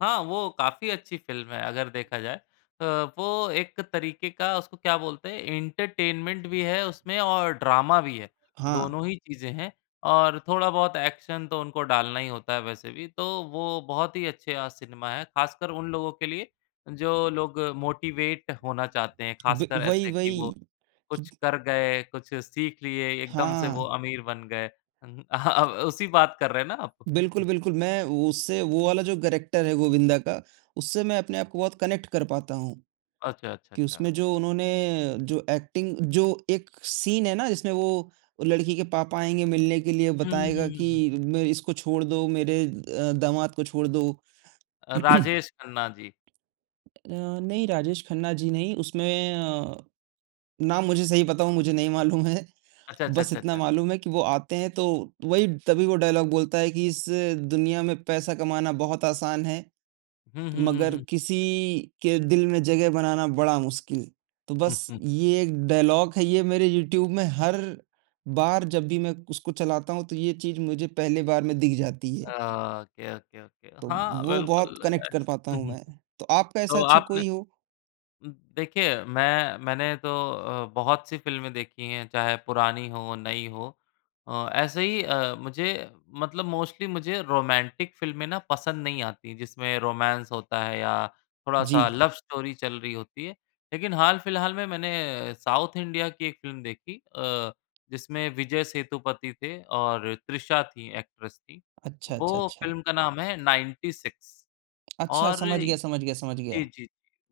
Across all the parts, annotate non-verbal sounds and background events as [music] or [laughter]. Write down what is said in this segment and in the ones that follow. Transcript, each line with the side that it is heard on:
left: हाँ, वो काफ़ी अच्छी फ़िल्म है अगर देखा जाए अ, वो एक तरीके का उसको क्या बोलते हैं एंटरटेनमेंट भी है उसमें और ड्रामा भी है,
right: हाँ।
left: दोनों ही चीजें हैं और थोड़ा-बहुत एक्शन तो उनको डालना ही होता है वैसे भी, तो वो बहुत ही अच्छे अ, सिनेमा हैं खासकर उन लोगों के लिए जो लोग मोटिवेट होना चाहते हैं,
right: ब
left: खासकर
right: वही,
left: ऐसे कि वो
right: वही। कि
left: कुछ कर गए, कुछ सीख लिए, एकदम से वो
right: हाँ।
left: अमीर बन गए। हुँ, हुँ। अह अ, व उसी बात कर रहे हैं ना आप?
right: बिल्कुल,
left: हुँ।
right: बिल्कुल। मैं उससे वो वाला जो करैक्टर है गोविंदा का उससे मैं अपने आप को बहुत कनेक्ट कर पाता हूँ,
left: अच्छा, अच्छा,
right: कि
left: अच्छा।
right: उसमें जो उन्होंने जो एक्टिंग जो एक सीन है ना जिसमें वो लड़की के पापा आएँगे मिलने के लिए
left: हुँ,
right: बताएगा
left: हुँ, हुँ।
right: कि म इसको छोड़ दो मेरे अ, दामाद को छोड़ दो।
left: अ,
right: [clears throat]
left: राजेश खन्ना जी।
right: अ, नहीं राजेश खन्ना जी नहीं उसमें अ, नाम मुझे सही बताऊँ मुझे नहीं मालूम है,
left: अच्छा, अच्छा,
right: बस
left: अच्छा,
right: इतना
left: अच्छा।
right: मालूम है कि वो आते हैं तो वही तभी वो डायलॉग बोलता है कि इस दुनिया में पैसा कमाना बहुत आसान है,
left: हुँ, हुँ, हुँ, हुँ,
right: मगर
left: हुँ।
right: किसी के दिल में जगह बनाना बड़ा मुश्किल, तो बस
left: [chuckles]
right: ये एक डायलॉग है, ये मेरे यूट्यूब में हर बार जब भी मैं उसको चलाता हूँ, तो ये चीज़ मुझे पहले बार में दिख जाती
left: अ,
right: है।
left: Okay, okay, okay.
right: तो
left: हाँ
right: वो बहुत
left: बिल्कुल,
right: कनेक्ट कर पाता
left: ऐसे
right: हूँ
left: उहुँ।
right: मैं, तो आपका ऐसा
left: तो
right: अच्छा
left: आपने
right: कोई हो?
left: उम, देखिए मैं मैंने तो अ, बहुत सी फ़िल्में देखी हैं चाहे पुरानी हों, नई हो अ, ऐसे ही अ, मुझे मतलब मोस्टली मुझे रोमैन्टिक फ़िल्में ना पसंद नहीं आती, जिसमें रोमैंस होता है या थोड़ा-सा
right: जी।
left: लव स्टोरी चल रही होती है लेकिन हाल-फिलहाल में मैंने साउथ इंडिया की एक फ़िल्म देखी अ, जिसमें विजय सेतुपति थे और तृषा थीं एक्ट्रेस थीं,
right: अच्छा, अच्छा,
left: वो
right: अच्छा।
left: फ़िल्म का नाम है नाइन्टी सिक्स
right: अच्छा,
left: और
right: समझ
left: जी,
right: गया, समझ गया, समझ
left: जी,
right: गया।
left: जी।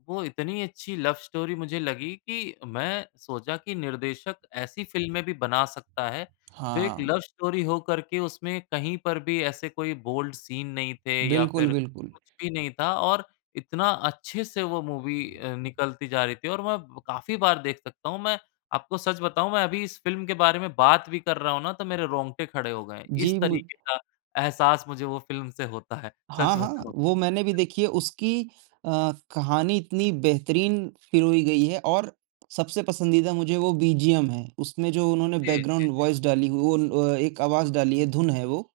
left: वो इतनी अच्छी लव स्टोरी मुझे लगी कि मैं सोचा कि निर्देशक ऐसी फ़िल्में भी बना सकता है, जो एक
right: हाँ।
left: लव स्टोरी हो कर के उसमें कहीं पर भी ऐसे कोई बोल्ड सीन नहीं थे या
right: बिल्कुल,
left: फिर
right: बिल्कुल।
left: कुछ भी नहीं था और इतना अच्छे से वो मूवी अ, निकलती जा रही थी और मैं काफ़ी बार देख सकता हूँ। मैं आपको सच बताऊँ मैं अभी इस फ़िल्म के बारे में बात भी कर रहा हूँ ना तो मेरे रोंगटे खड़े हो गए, इस
right: जी मु
left: तरीके का एहसास मुझे वो फ़िल्म से होता है
right: हाँ,
left: सच
right: हाँ।
left: बताऊँ।
right: वो मैंने भी देखी है, उसकी अ, कहानी इतनी बेहतरीन पिरोई गई है और सबसे पसंदीदा मुझे वो बीजीएम है, उसमें जो उन्होंने
left: जी, जी,
right: बैकग्राउन्ड
left: जी।
right: वॉइस डाली वो न अ, एक आवाज़ डाली है, धुन है वो।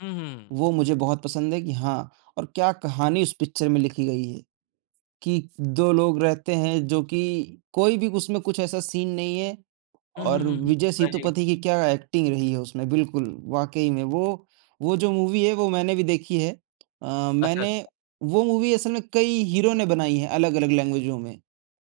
left: हुँ, हुँ।
right: वो मुझे बहुत पसंद है कि हाँ, और क्या कहानी उस पिक्चर में लिखी गई है, कि 2 लोग रहते हैं जो कि कोई भी उसमें कुछ ऐसा सीन नहीं है
left: हुँ, हुँ,
right: और
left: हुँ, हुँ, हुँ।
right: विजय
left: वही।
right: सेतुपति की क्या एक्टिंग रही है उसमें, बिल्कुल वाक़ई में वो वो जो मूवी है वो मैंने भी देखी है। अ,
left: अच्छा,
right: मैंने
left: अच्छा।
right: वो मूवी असल में कई हीरो ने बनाई है अलग-अलग लैंग्वेजो में।